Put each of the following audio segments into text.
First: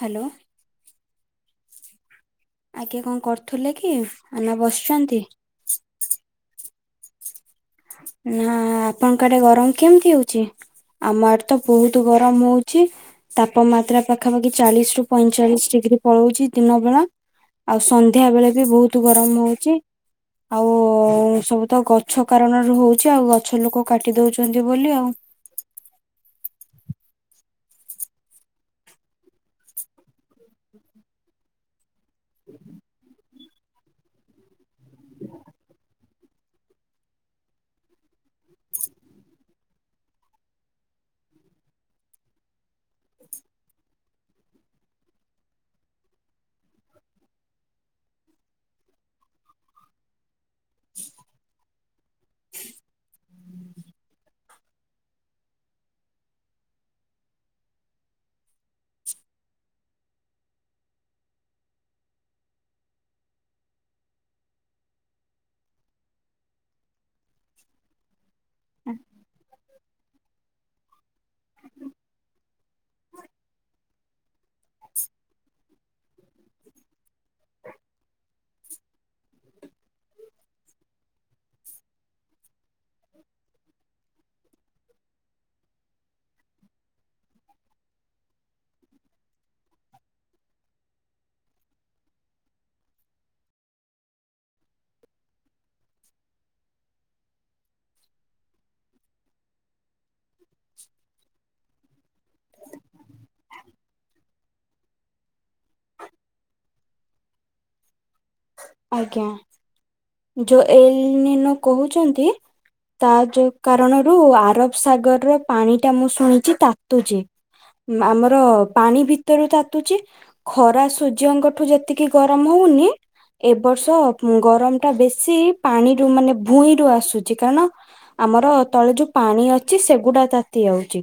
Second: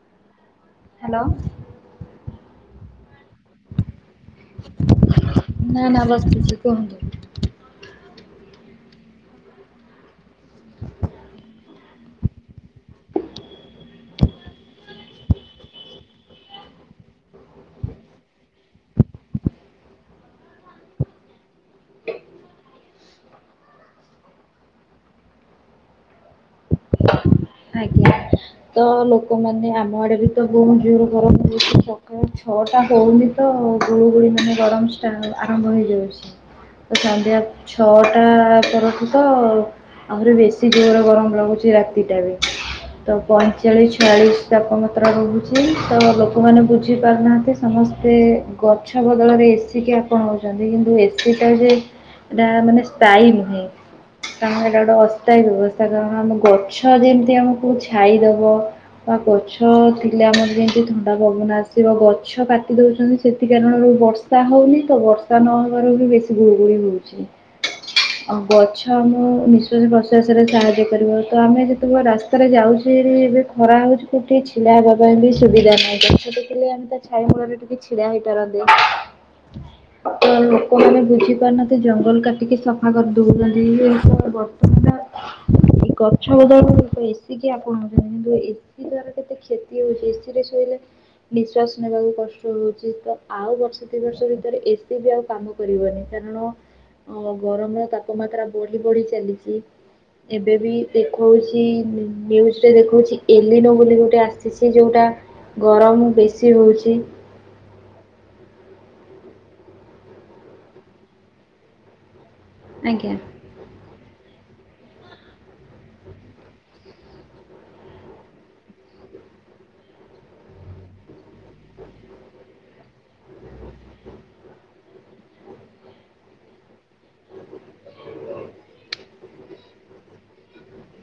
Hello. Hello. ଆଜ୍ଞା କଣ କରୁଥିଲେ କି ନା ବସିଛନ୍ତି। ନା ନା ବସିଥିଲି। କହନ୍ତୁ ନା ଆପଣଙ୍କ ଆଡେ ଗରମ କେମିତି ହଉଛି ଆମ ଆଡେ ତ ବହୁତ ଗରମ ହଉଛି ତାପମାତ୍ରା ପାଖାପାଖି ଚାଳିଶ ରୁ ପଇଁଚାଳିଶ ଡିଗ୍ରୀ ପଳଉଛି ଦିନ ବେଳା ଆଉ ସନ୍ଧ୍ୟା ବେଳେ ବି ବହୁତ ଗରମ ହଉଛି ଆଉ ସବୁ ତ ଗଛ କାରଣରୁ ହଉଛି ଆଉ ଗଛ ଲୋକ କାଟି ଦଉଛନ୍ତି ବୋଲି ଆଉ ଆଜ୍ଞା। ତ ଲୋକମାନେ ଆମ ଆଡେ ବି ତ ବହୁ ଜୋର ଗରମ ହଉଛି। ଏ ଛଅଟା ହଉନି। ତ ଗୁଳୁଗୁଳି ମାନେ ଗରମ ଷ୍ଟା ଆରମ୍ଭ ହେଇଯାଉଛି ତ ସନ୍ଧ୍ୟା ଛଅ ଟା ପରଠୁ ତ ଆହୁରି ବେଶି ଜୋରେ ଗରମ ଲାଗୁଛି ରାତିଟା ବି। ତ ପଇଁଚାଳିଶ ଛୟାଳିଶ ତାପମାତ୍ରା ରହୁଛି ତ ଲୋକମାନେ ବୁଝିପାରୁନାହାନ୍ତି ସମସ୍ତେ ଗଛ ବଦଳରେ ଏ ସି କି ଆପଣାଉଛନ୍ତି କିନ୍ତୁ ଏ ସି ଟା ଯେ ଏଇଟା ମାନେ ସ୍ଥାୟୀ ନୁହେଁ କାରଣ ଏଇଟା ଗୋଟେ ଅସ୍ଥାୟୀ ବ୍ୟବସ୍ଥା କାରଣ ଆମ ଗଛ ଯେମିତି ଆମକୁ ଛା ଛାଇ ଦବ ବା ଗଛ ଥିଲେ ଆମର ଯେମିତି ଥଣ୍ଡା ପବନ ଆସିବ ଗଛ କାଟି ଦେଉଛନ୍ତି ସେଥି କାରଣରୁ ବର୍ଷା ହଉନି ତ ବର୍ଷା ନହବାରୁ ବି ବେଶି ଗୁଳୁଗୁଳି ହଉଛି। ଆ ଗଛ ଆମ ନିଶ୍ଵାସ ପ୍ରଶ୍ଵାସରେ ସାହାଯ୍ୟ କରିବା ତ ଆମେ ଯେତେବେଳେ ରାସ୍ତାରେ ଯାଉଛେ ଏବେ ଖରା ହଉଛି କୋଠିଛି ପିଲା ହେବା ପାଇଁ ବି ସୁବିଧା ନାହିଁ। ଗଛ ଦେଖିଲେ ଆମେ ତା ଛାଇ ମୂଳରେ ଟିକେ ଛିଡା ହେଇପାରନ୍ତେ ତ ଲୋକମାନେ ବୁଝି ପାରୁନାହାନ୍ତି ଜଙ୍ଗଲ କାଟିକି ସଫା କରି ଦଉଛନ୍ତି ବର୍ତ୍ତମାନ ଏ ଗଛ ବଦଳରେ ଏସି ଆପଣଛନ୍ତି କିନ୍ତୁ ଏସି ଦ୍ଵାରା କେତେ କ୍ଷତି ହଉଛି ଏସି ରେ ଶୋଇଲେ ନିଶ୍ଵାସ ନେବାକୁ କଷ୍ଟ ହଉଛି ତ ଆଉ ବର୍ଷ ଦୁି ବର୍ଷ ଭିତରେ ଏସି ବି ଆଉ କାମ କରିବନି କାରଣ ଗରମର ତାପମାତ୍ରା ବଢି ବଢି ଚାଲିଛି। ଏବେ ବି ଦେଖଉଛି ତିନ ନିୟୁଜ୍ ରେ ଦେଖଉଛି ଏଲିନୋ ବୋଲି ଗୋଟେ ଆସିଛି ଯୋଉଟା ଗରମ ବେଶି ହଉଛି। ଆଜ୍ଞା। ଯୋ ଏଲିନୋ କହୁଛନ୍ତି। ତା ଆଜ୍ଞା। ଯୋଉ କାରଣ ରୁ ଆରବ ସାଗରର ପାଣି ଟା ମୁଁ ଶୁଣିଛି ତାତୁଛି ଆମର ପାଣି ଭିତରୁ ତାତୁଛି ଖରା ସୂର୍ଯ୍ୟଙ୍କଠୁ ଯେତିକି ଗରମ ହଉନି ଏବର୍ଷ ଅ ଗରମରୁ ଟା ବେଶି ପାଣିରୁ ମାନେ ଭୂଇଁରୁ ଆସୁଛି କାରଣ ଆମର ତଳେ ଯୋଉ ପାଣି ଅଛି ସେଗୁଡା ତାତି ଯାଉଛି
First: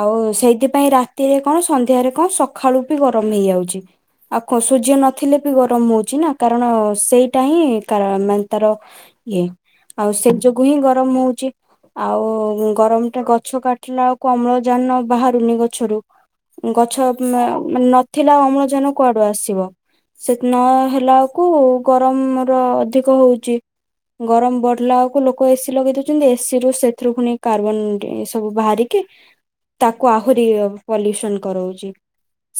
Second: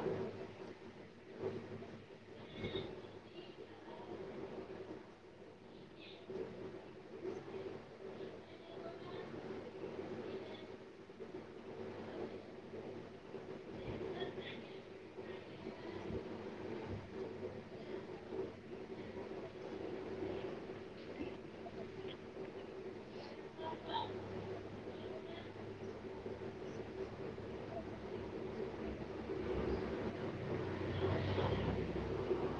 ଆଉ ସେଇଥିପାଇ ରାତିରେ କଣ ସନ୍ଧ୍ୟାରେ କଣ ସକାଳୁ ବି ଗରମ ହେଇଯାଉଛି ଆଉ ସୂର୍ଯ୍ୟ ନଥିଲେ ବି ଗରମ ହଉଛି ନା କାରଣ ସେଇଟା ହିଁ [unintelligible] ତାର ଇଏ ଆଉ ସେ ଯୋଗୁ ହିଁ ଗରମ ହଉଛି ଆଉ ଗରମଟା ଗଛ କାଟିଲାଳାକୁ ଅମ୍ଳଜାନ ବାହାରୁନି ଗଛରୁ ଗଛ ନ ନଥିଲା ଅମ୍ଳଜାନ କୁଆଡୁ ଆସିବ ସେ ନ ହେଲାଳାକୁ ଗରମ ର ଅଧିକ ହଉଛି ଗରମ ବଢିଲାଳାକୁ ଲୋକ ଏସିି ଲଗେଇ ଦଉଛନ୍ତି ଏସି ରୁ ସେଥିରୁ ପୁଣି କାର୍ବନ ଉ ସବୁ ବାହାରିକି ତାକୁ ଆହୁରି ପଲ୍ୟୁସନ କରଉଛି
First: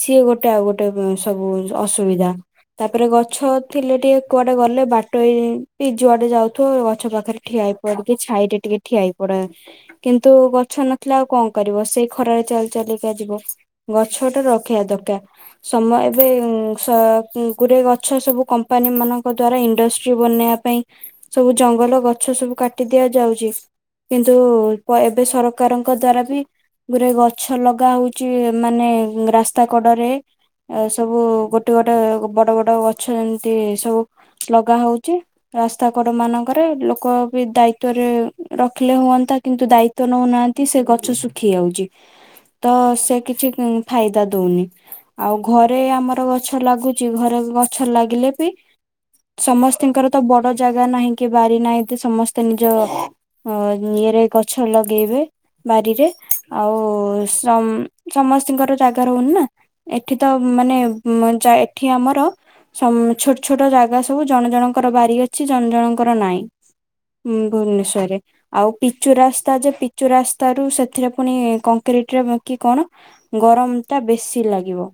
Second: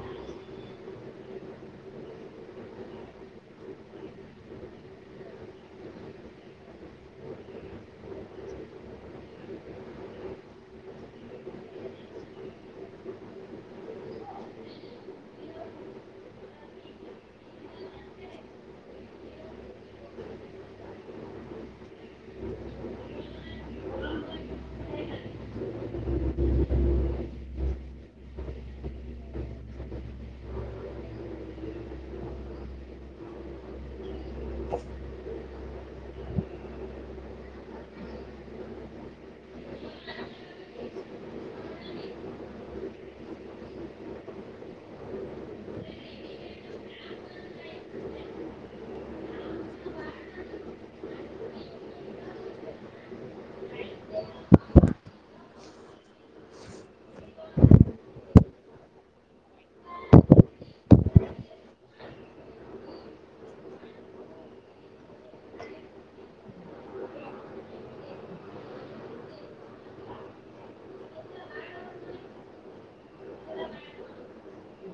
ସିଏ ଗୋଟେ ଆଉ ଗୋଟେ ସବୁ ଅସୁବିଧା ତାପରେ ଗଛ ଥିଲେ ଟିକେ କ୍ୱା ଟେ ଗଲେ ବାଟୋଇ ଯୁଆଡେ ଯାଉଥିବ ଗଛ ପାଖରେ ଠିଆ ପଡ଼ିକି ଛାଇରେ ଟିକେ ଠିଆ ହେଇ ପଡ଼େ କିନ୍ତୁ ଗଛ ନଥିଲା ଆଉ କଣ କରିବ ସେଇ ଖରାରେ ଚାଲି ଚାଲିକା ଯିବ ଗଛଟା ରଖିବା ଦରକାର ସମୟ ଏବେ ସ ଗୁରେ ଗଛ ସବୁ କମ୍ପାନୀ ମାନ ଦ୍ଵାରା ଇଣ୍ଡଷ୍ଟ୍ରି ବନେଇବା ପାଇଁ ସବୁ ଜଙ୍ଗଲ ଗଛ ସବୁ କାଟି ଦିଆ ଯାଉଛି କିନ୍ତୁ ପ ଏବେ ସରକାରଙ୍କ ଦ୍ଵାରା ବି ଗୁରେ ଗଛ ଲଗା ହଉଛି ମାନେ ରାସ୍ତା କଡରେ ଏ ସବୁ ଗୋଟେ ଗୋଟେ ବଡ ବଡ ଗଛ ଏମିତି ସବୁ ଲଗା ହଉଛି ରାସ୍ତା କଡ ମାନଙ୍କରେ ଲୋକ ବି ଦାୟିତ୍ଵରେ ରଖିଲେ ହୁଅନ୍ତା କିନ୍ତୁ ଦାୟିତ୍ଵ ନଉନାହାନ୍ତି ସେ ଗଛ ଶୁଖି ଯାଉଛି ତ ସେ କିଛି ଫାଇଦା ଦଉନି ଆଉ ଘରେ ଆମର ଗଛ ଲାଗୁଛି ଘରେ ଗଛ ଲାଗିଲେ ବି ସମସ୍ତଙ୍କର ତ ବଡ ଜାଗା ନାହିଁ କି ବାରି ନାହିଁ ତ ସମସ୍ତେ ନିଜ ଇଏରେ ଗଛ ଲଗେଇବେ ବାରିରେ ଆଉ ସମ ସମସ୍ତଙ୍କର ଜାଗା ରହୁନି ନା ଏଠି ତ ମାନେ ଏଠି ଆମର ଛୋଟ ଛୋଟ ଜାଗା ଜାଗା ସବୁ ଜଣେ ଜଣଙ୍କର ବାରି ଅଛି ଜଣ ଜଣଙ୍କର ନାଇଁ ଭୁବନେଶ୍ୱରରେ ଆଉ ପିଚୁ ରାସ୍ତା ଯେ ପିଚୁ ରାସ୍ତତା ରୁ ସେଥିରେ ପୁଣି କଂକ୍ରିଟରେ କି କଣ ଗରମ ଟା ବେଶି ଲାଗିବ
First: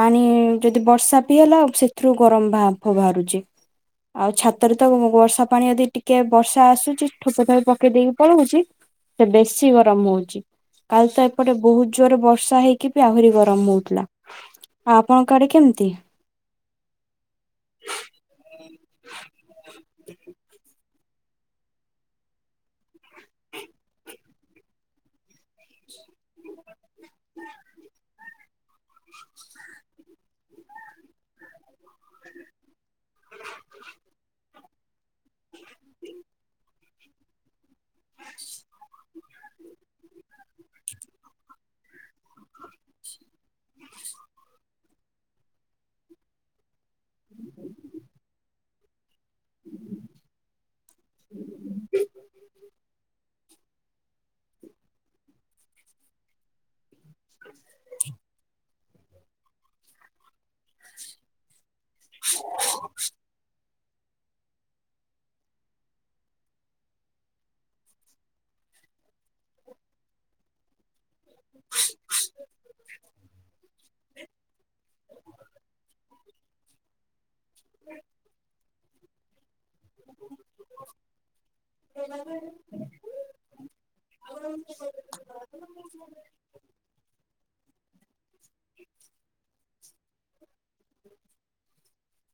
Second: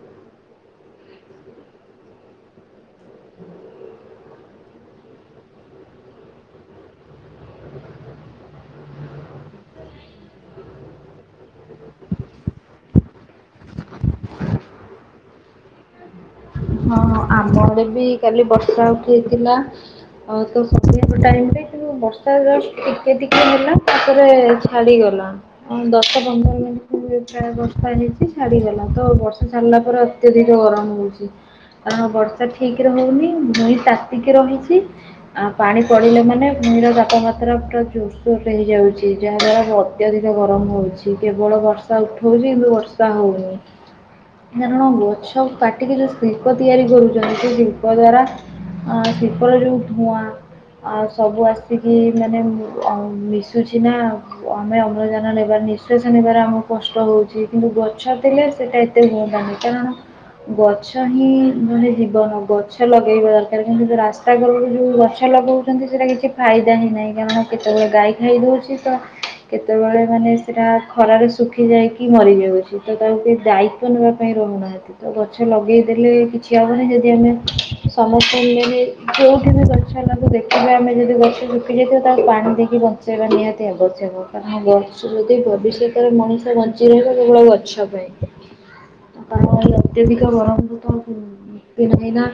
ପାଣି ଯଦି ବର୍ଷା ପିଇ ହେଲା ସେଥିରୁ ଗରମ ଭ ବାହାରୁ ଆଉ ଛାତରେ ତ ବର୍ଷା ପାଣି ଯଦି ଟିକେ ବର୍ଷା ଆସୁଛି ଠୋପେ ଠୋପେ ପକେଇ ଦେଇକି ପଳଉଛି ସେ ବେଶି ଗରମ ହଉଛି କାଲି ତ ଏପଟେ ବହୁତ ଜୋରରେ ବର୍ଷା ହେଇକି ବି ଆହୁରି ଗରମ ହଉଥିଲା ଆଉ ଆପଣଙ୍କ ଆଡେ କେମିତି ହଁ ଆମ ଆଡେ ବି କାଲି ବର୍ଷା ଉଠେଇଥିଲା ଆ ତ ଟାଇ ରେ କିନ୍ତୁ ବର୍ଷା ଏ ଟିକିଏ ହେଲା ରେ ଛାଡିଗଲା ଦଶ ପନ୍ଦର ମିନିଟରେ ତିନି ଠାଏ ବର୍ଷା ହେଇଛି। ଛାଡ଼ିଗଲା ତ ବର୍ଷା ସାରିଲା ପରେ ଅତ୍ୟଧିକ ଗରମ ହଉଛି। କାରଣ ବର୍ଷା ଠିକରେ ହଉନି ଭୂଇଁ ତାତିକି ରହିଛି ଆ ପାଣି ପଡିଲେ ମାନେ ଭୂଇଁ ର ତାପମାତ୍ରା ପୁରା ଜୋରସୋର ହେଇଯାଉଛି ଯାହା ଦ୍ଵାରା ଅତ୍ୟଧିକ ଗରମ ହଉଛି କେବଳ ବର୍ଷା ଉଠଉଛି କିନ୍ତୁ ବର୍ଷା ହଉନି କାରଣ ଗଛ କାଟିକି ଯୋ ଶିଳ୍ପ ତିଆରି କରୁଛନ୍ତି ସେ ଶିଳ୍ପ ଦ୍ଵାରା ଆ ତାର ଯୋଉ ଧୂଆଁ ସବୁ ଆସିକି ମାନେ ଅ ମିଶିକି [unintelligible] ଆମେ ଅମ୍ଲଜାନ ନେବାର ନିଶ୍ୱାସ ନେବାରେ ଆମକୁ କଷ୍ଟ ହଉଛି କିନ୍ତୁ ଗଛ ଥିଲା ସେଇଟା [unintelligible] ନାହିଁ କାରଣ ଗଛ [unintelligible] ଜୀବନ ଗଛ ଲଗେଇବା ଦରକାର । କିନ୍ତୁ ରାସ୍ତାକଡରୁ ଯେଉଁ ଗଛ ଲଗଉଛନ୍ତି, ସେଇଟା କିଛି ଫାଇଦା ହିଁ ନାହିଁ । କାରଣ କେତେବେଳେ ଗାଈ ଖାଇ ଦେଉଛି, ତ କେତେବେଳେ, ମାନେ, ସେଇଟା ଖରାରେ ସୁ ଶୁଖିଯାଇକି ମରିଯାଉଛି ତ ତାଙ୍କେ ଦାୟିତ୍ୱ ନେବା ପାଇଁ ରହୁନାହାନ୍ତି ତ ଗଛ ଲଗେଇ କେହି କିଛି, ଆବ ନାହିଁ । ଯଦି ଆମେ ସମସ୍ତଙ୍କୁେ [unintelligible] ବି ହଁ [unintelligible] ଗଛ ହେଲାକୁ ଦେଖିବା । ଆମେ ଯଦି ଗଛ ଶୁଖି ଯାଇଥିବ, ତାକୁ ପାଣି ଦେଇକି ବଞ୍ଚେଇବା ନିହାତି ଆବଶ୍ୟକ । କାରଣ, ଗଛ ଯଦି, ଭବିଷ୍ୟତରେ ମଣିଷ ବଞ୍ଚି ରହିବ, ସେଭଳି [unintelligible] ଗଛ ପାଇଁ । କାରଣ ଅତ୍ୟଧିକ ଗରମ ତିନି ଦିନ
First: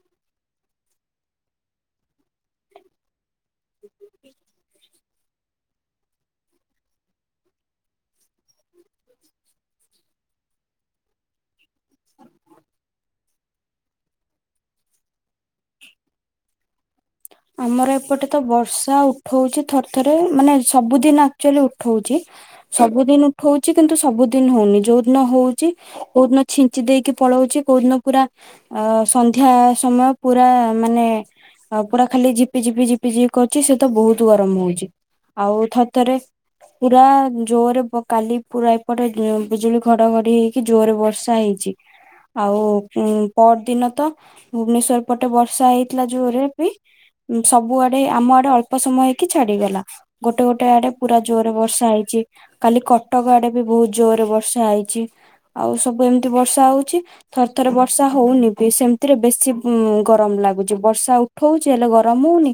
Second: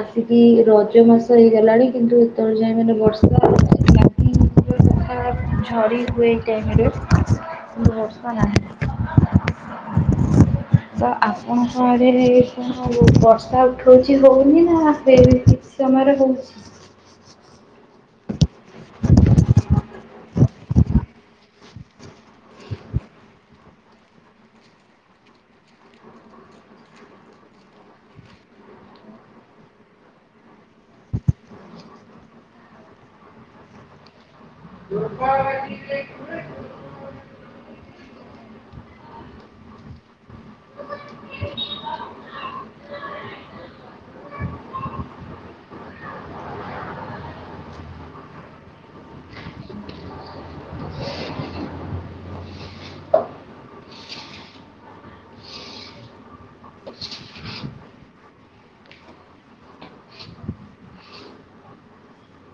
ଆସିକି ରଜ ମାସ ହେଇଗଲାଣି, କିନ୍ତୁ ଯାଇ ମାନେ ବର୍ଷା [unintelligible] ହେଛି ଝରି ହୁଏ ଟାଇମରେ ବର୍ଷା ନାହିଁ। ତ ଆପଣଙ୍କ ଆଡ଼େ ଆଉ ବର୍ଷା ଉଠଉଛି ହଉନି ନା ଆପେ [unintelligible] ଠିକ୍ ସମୟରେ ହଉଛି । ଆମର ଏପଟେ ତ ବର୍ଷା ଉଠଉଛି, ଥରେ ଥରେ, ମାନେ, ସବୁଦିନ ଆକ୍ଚୁଆଲି, ଉଠଉଛି । ସବୁଦିନ ଉଠଉଛି, କିନ୍ତୁ ସବୁଦିନ ହଉନି । ଯୋଉ ଦିନ ହଉଛି, କୋଉ ଦିନ ଛିଞ୍ଚି ଦେଇକି ପଳଉଛି, କୋଉ ଦିନ ପୁରା, ଅଁ, ସନ୍ଧ୍ୟା ସମୟ ପୁରା, ମାନେ, ଆ ପୁରା ଖାଲିି, ଝିପି ଝିପି, ଝିପି ଝିପି କରୁଛି । ସେ ତ ବହୁତ ୁ [unintelligible] ଆରମ୍ଭ ହଉଛି ଆଉ ଥଥରେ ପୁରା ଜୋରେ [unintelligible] କାଲି ପୁରା ଏପଟେ [unintelligible] ବିଜୁଳି ଘଡଘଡି ହେଇ [unintelligible] ଜୋରରେ ବର୍ଷା ହେଇଛି ଆଉ ।ଉଁ, ପର ଦିନ ତ ଭୁବନେଶ୍ଵର ପଟେ ବର୍ଷା ହେଇଥିଲା, ଜୋରରେ ବି ସବୁଆଡେ, ଆମ ଆଡେ ଅଳ୍ପ ସମୟ ହେଇ ଇକି ଛାଡିଗଲା । ଗୋଟେ ଗୋଟେ ଆଡେ ପୁରା ଜୋରରେ ବର୍ଷା ହେଇଛି । କାଲି କଟକ ଆଡେ ବି ବହୁତ ଜୋରରେ ବର୍ଷା ହେଇଛି ଆଉ । ସବୁ ଏମିତି ବର୍ଷା ହଉଛି, ଥରେ ଥରେ ବର୍ଷା ହଉନି ବି । ସେମିତିରେ ବେଶି, ଉଁ, ଗରମ ଲାଗୁଛି ବର୍ଷା ଉଠଉଛି, ହେଲେ ଗରମ ହଉନି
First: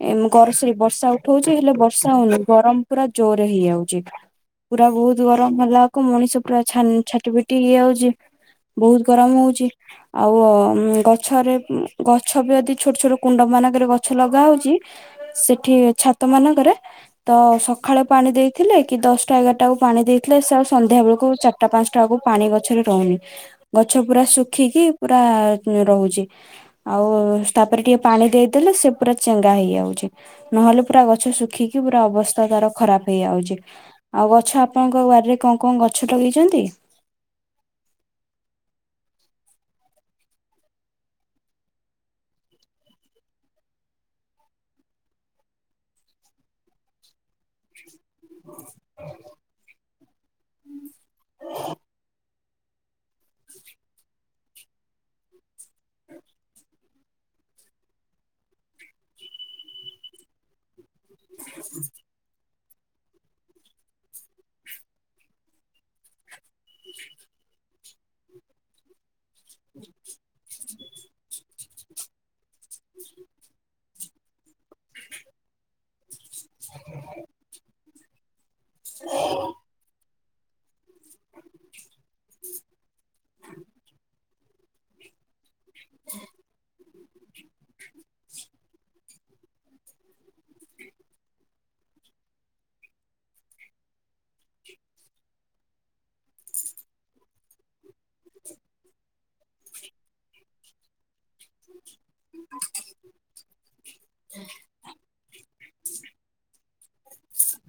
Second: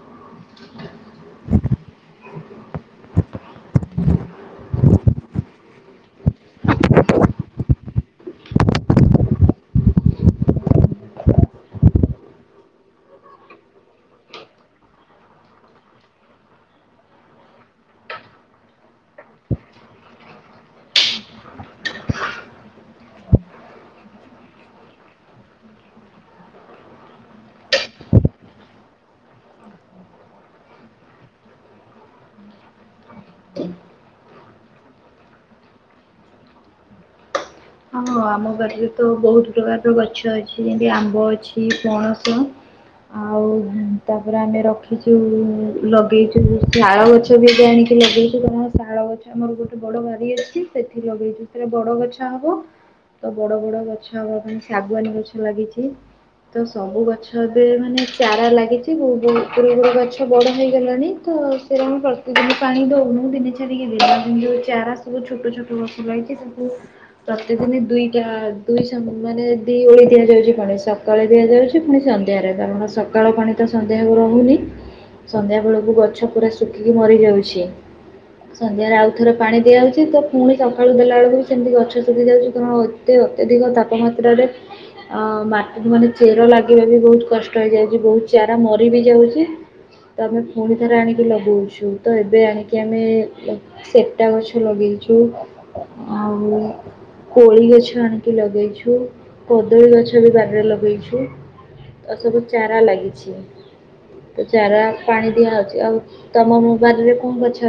। ଏଁ [unintelligible] ବର୍ଷା ଉଠଉଛି, ହେଲେ ବର୍ଷା ହଉନି । ଗରମ ପୁରା ଜୋରେ ହେଇଯାଉଛି । ପୁରା ବହୁତ ଗରମ ହେଲା କୁ ମଣିଷ ପୁରା ଛାନି ଛାଟି ଫିଟି ହେଇଯାଉଛି । ବହୁତ ଗରମ ହଉଛି ଆଉ । ମଁ, ଗଛରେ ଗଛ ବି, ଯଦି ଛୋଟ ଛୋଟ କୁଣ୍ଡ ମାନଙ୍କରେ ଗଛ ଲଗା ହଉଛି ।ସେଠି ଛାତ ମାନଙ୍କରେ ତ, ସକାଳେ ପାଣି ଦେଇଥିଲେ କି, ଦଶଟା ଏଗାରଟା ବକୁ ପାଣି ଦେଇଥିଲେ । ସେ ସନ୍ଧ୍ୟା ବେଳକୁ, ଚାରିଟା ପାଞ୍ଚଟା ବଳକୁ, ପାଣି ଗଛରେ ରହୁନି । ଗଛ ପୁରା ଶୁଖିକି ପୁରା ରହୁଛି ଆଉ। ତାପରେ ଟିକେ ପାଣି ଦେଇଦେଲେ, ସେ ପୁରା ଚେଙ୍ଗା ହେଇଯାଉଛି । ନହେଲେ, ପୁରା ଗଛ ଶୁଖିକି ପୁରା ଅବସ୍ଥା ତାର ଖରାପ ହେଇଯାଉଛି ଆଉ । ଗଛ, ଆପଣଙ୍କ ବାଡିରେ କଣ କଣ ଗଛ ଲଗେଇଛନ୍ତି? ଆମ, ଆମ ବାଡ଼ିରେ ତ ବହୁତ ପ୍ରକାରର ଗଛ ଅଛି । ଯେମିତି, ଆମ୍ବ ଅଛି, ପଣସ, ଆଉ ତାପରେ ଆମେ ରଖିଛୁ, ଲଗେଇଛୁ। ଲାଳ ଗଛ ବି ଏବେ ଆଣି ସେଠି ଲଗେଇଛୁ ।ଶାଳ ଗଛ, ଆମର ଗୋଟେ ବଡ଼ ବାାରି ଅଛି ।ସେଠି ଲଗେଇଛୁ । ସେଟା ବଡ଼ ଗଛ ହବ ତ, ବଡ ବଡ ଗଛ ଆମର, ମାନେ, ଶାଗୁଆାନୀ ଗଛ ଲାଗିଛି ।ତ, ସବୁ ଗଛ ବି, ମାନେ ଚାରା ଲାଗିଛି । [unintelligible] ବ ପୁ ପୁଡ [unintelligible] ଗଛ ବଡ ହେଇଗଲାଣି । ତ ସେଇ [unintelligible] ରେ ପ୍ରତିଦିନ ପାଣି ଦଉନୁ, ଦିନେ ଛାଡ଼ିକି ଦିନେ [unintelligible] ଦେବା ଦ ଯଉ [unintelligible] ଚାରା ସବୁ । ଛୋଟ ଛୋଟ ବସୁ ରହିଛି ସବୁ [inaudible] ପ୍ରତି ଦିନ, ଦୁଇଟା ଦୁଇ ସମ୍ ମାନେ ଦି ଓଳି ଦିଆଯାଉଛି ପାଣି । ସକାଳେ ଦିଆଯାଉଛି, ପୁଣି ସନ୍ଧ୍ୟାରେ ।କାରଣ, ସକାଳ ପାଣି ତ ସନ୍ଧ୍ୟାକୁ ରହୁନି । ସନ୍ଧ୍ୟା ବେଳକୁ ଗଛ ପୁରା ଶୁଖିକି ମରିଯାଉଛି । ସନ୍ଧ୍ୟାରେ ଆଉ ଥରେ ପାଣି ଦିଆହଉଛି, ତ ପୁଣି ସକାଳୁ ଦେଲାବେେଳକୁ ବି ସେମିତି ଗଛ [unintelligible] ଯାଉ। କାରଣ, ଏତେ ଅତ୍ୟଧିକ ତାପମାତ୍ରାରେ ଅଁ ମାଟି ମାନେ ଚେର ଲାଗିବା ବି ବହୁତ କଷ୍ଟ ହେଇଯାଉଛି । ବହୁତ ଚାରା ମରି ବି ଯାଉଛି । ତ, ଆମେ ପୁଣି ଥରେ ଆଣିକି ଲଗଉଛୁ । ତ, ଏବେ ଆଣିକି ଆମେ ସେଟା ଗଛ ଲଗେଇଛୁ ଆଉ କୋଳି ଗଛ ଆଣିକି ଲଗେଇଛୁ । କଦଳୀ ଗଛ ବି ବାରିରେ ଲଗେଇଛୁ । ତ ସବୁ ଚାରା ଲାଗିଛି ତଚାରା। ପାଣି ଦିଆହଉଛି ଆଉ ତମ ମୋବାଇଲ ରେ କଣ ଅଛି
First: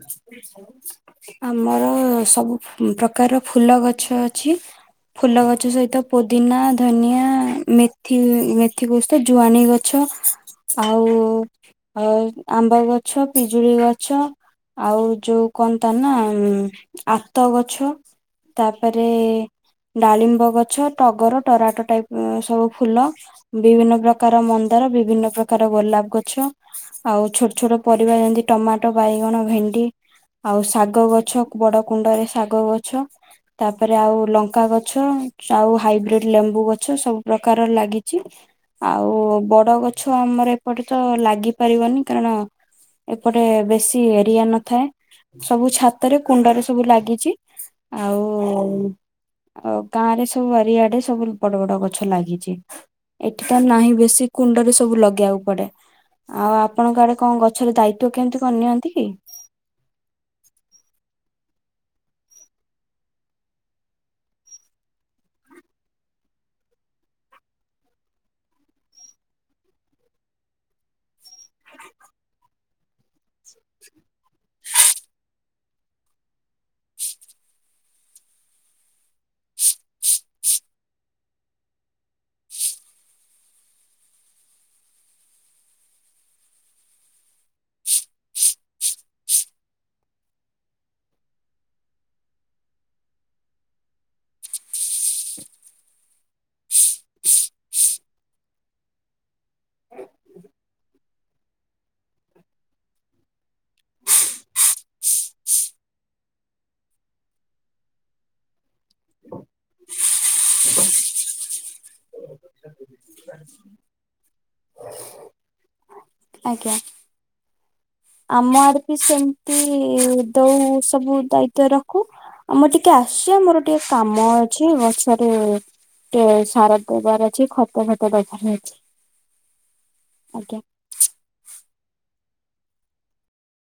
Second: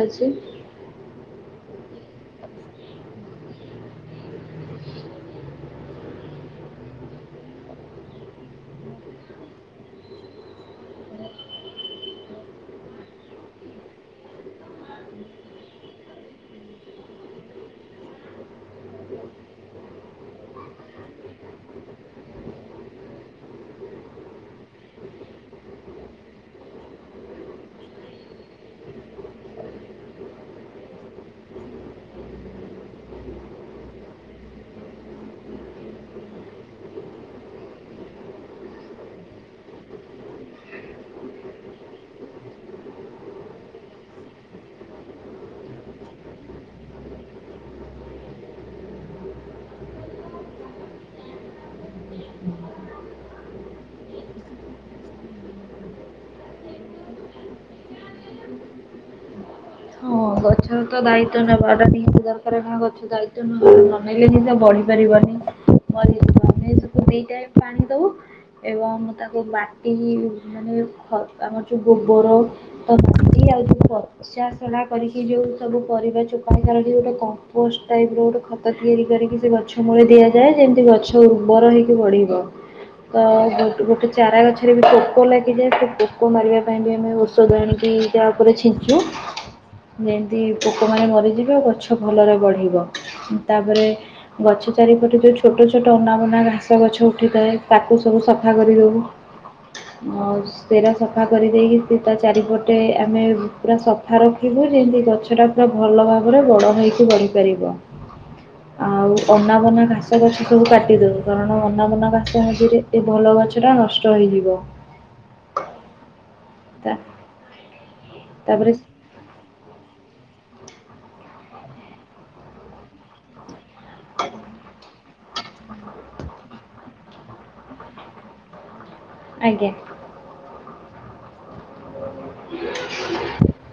ଆମର ସବୁ ପ୍ରକାରର ଫୁଲ ଗଛ ଅଛି ଫୁଲ ଗଛ ସହିତ ପୋଦିନା ଧନିଆ ମେଥି ମେଥି କୋଷ ଜୁଆଣୀ ଗଛ ଆଉ ଅ ଆମ୍ବ ଗଛ ପିଜୁଳି ଗଛ। ଆଉ ଯୋଉ କହନ୍ତା ନା ଆତ ଗଛ ତାପରେ ଡାଳିମ୍ବ ଗଛ ଟଗର ଟରାଟ ଟାଇପ ସବୁ ଫୁଲ ବିଭିନ୍ନ ପ୍ରକାର ମନ୍ଦାର ବିଭିନ୍ନ ପ୍ରକାର ଗୋଲାପ ଗଛ ଆଉ ଛୋଟ ଛୋଟ ପରିବା ଯେମିତି ଟମାଟୋ ବାଇଗଣ। ଭେଣ୍ଡି ଆଉ ଶାଗ ଗଛ ବଡ଼ କୁଣ୍ଡରେ ଶାଗ ଗଛ ତାପରେ ଆଉ ଲଙ୍କା ଗଛ ଆଉ ହାଇବ୍ରିଡ ଲେମ୍ବୁ ଗଛ ସବୁ ପ୍ରକାର ଲାଗିଛି ଆଉ ବଡ ଗଛ ଆମର ଏପଟେ ତ ଲାଗିପାରିବନି କାରଣ ଏପଟେ ବେଶୀ। ଏ ରିଆ ନଥାଏ ସବୁ ଛାତରେ କୁଣ୍ଡରେ ସବୁ ଲାଗିଛି ଆଉ ଗାଁ ରେ ସବୁ ବାରିଆଡେ ସବୁ ବଡ ବଡ ଗଛ ଲାଗିଛି ଏଠି ତ ନାହିଁ ବେଶୀ କୁଣ୍ଡରେ ସବୁ ଲଗେଇବାକୁ ପଡେ ଆଉ ଆପଣଙ୍କ ଆଡେ କଣ ଗଛର ଦାୟିତ୍ଵ କେମିତି କରିନିଅନ୍ତି କି? ହଁ ଗଛ ତ ଦାୟିତ୍ଵ ନେବାଟା ନିତି ଦରକାର ନା ଗଛ ଦାୟିତ୍ଵ ନ ନେଲେ ହିଁ ତ ବଢି ପାରିବନି ମ ଆମେ ସୁ ଦ ଟାଇ ପାଣି ଦବୁ ଏବଂ ତାକୁ ବାଟି ମାନେ ଆମର ଯୋଉ ଗୋବର ତ ଆଉ ଯୋଉା ସୋ [inaudible] କରିକି ଯୋଉ ସବୁ ପରିବା ଚୋପାଣି କାର ଗୋଟେ କମ୍ପୋଷ୍ଟ ଟାଇପ ର ଗୋଟେ ଖତ ତିଆରି କରିକି ସେ ଗଛ ମୂଳେ ଦିଆଯାଏ ଯେମିତି ଗଛ ଉର୍ବର ହେଇକି ବଢିବ ତ ଗୋଟେ ଚାରା ଗଛରେ ବି ପୋକ ଲାଗିଯାଏ ସେ ପୋକ ମାରିବା ପାଇଁ ବି ଆମେ ଔଷଧ ଆଣିକି ତା ଉପରେ ଛିଞ୍ଚୁ ଯେମତି ପୋକମାନେ ମରିଯିବେ ଗଛ ଭଲରେ ବଢିବ ତାପରେ ଗଛ ଚାରିପଟେ ଯୋଉ ଛୋଟ ଛୋଟ ଅନାବନା ଘାସ ଗଛ ଉଠିଥାଏ ତାକୁ ସବୁ ସଫା କରିଦବୁ ସେରା ସଫା କରିଦେଇକି ସେ ତା ଚାରିପଟେ ଆମେ ପୁରା ସଫା ରଖିବୁ ଏମିତି ଗଛ ଟା ପୁରା ଭଲ ଭାବରେ ବଡ ହେଇକି ବଢିପାରିବ । ଆଉ ଅନାବନା ଘାସ ଗଛ ସବୁ କାଟି ଦଉ କାରଣ ଅନାବନା ଘାସ ହଜିରେ ଏ ଭଲ ଗଛ ଟା ନଷ୍ଟ ହେଇଯିବ । ଆଜ୍ଞା । ଆମ ତାପରେ ଆଡ ବି ସେମତି ତ ସବୁ ଦାୟିତ୍ଵ ରଖୁ ଆମର ଟିକେ ଆସଛି ଆମର ଟିକେ କାମ ଅଛି ଗଛରେ ଟେ ସାର ଦେବାର ଅଛି ଖତ ଖତ ବ୍ୟବାର ହେଇଛି ଆଜ୍ଞା । [inaudible]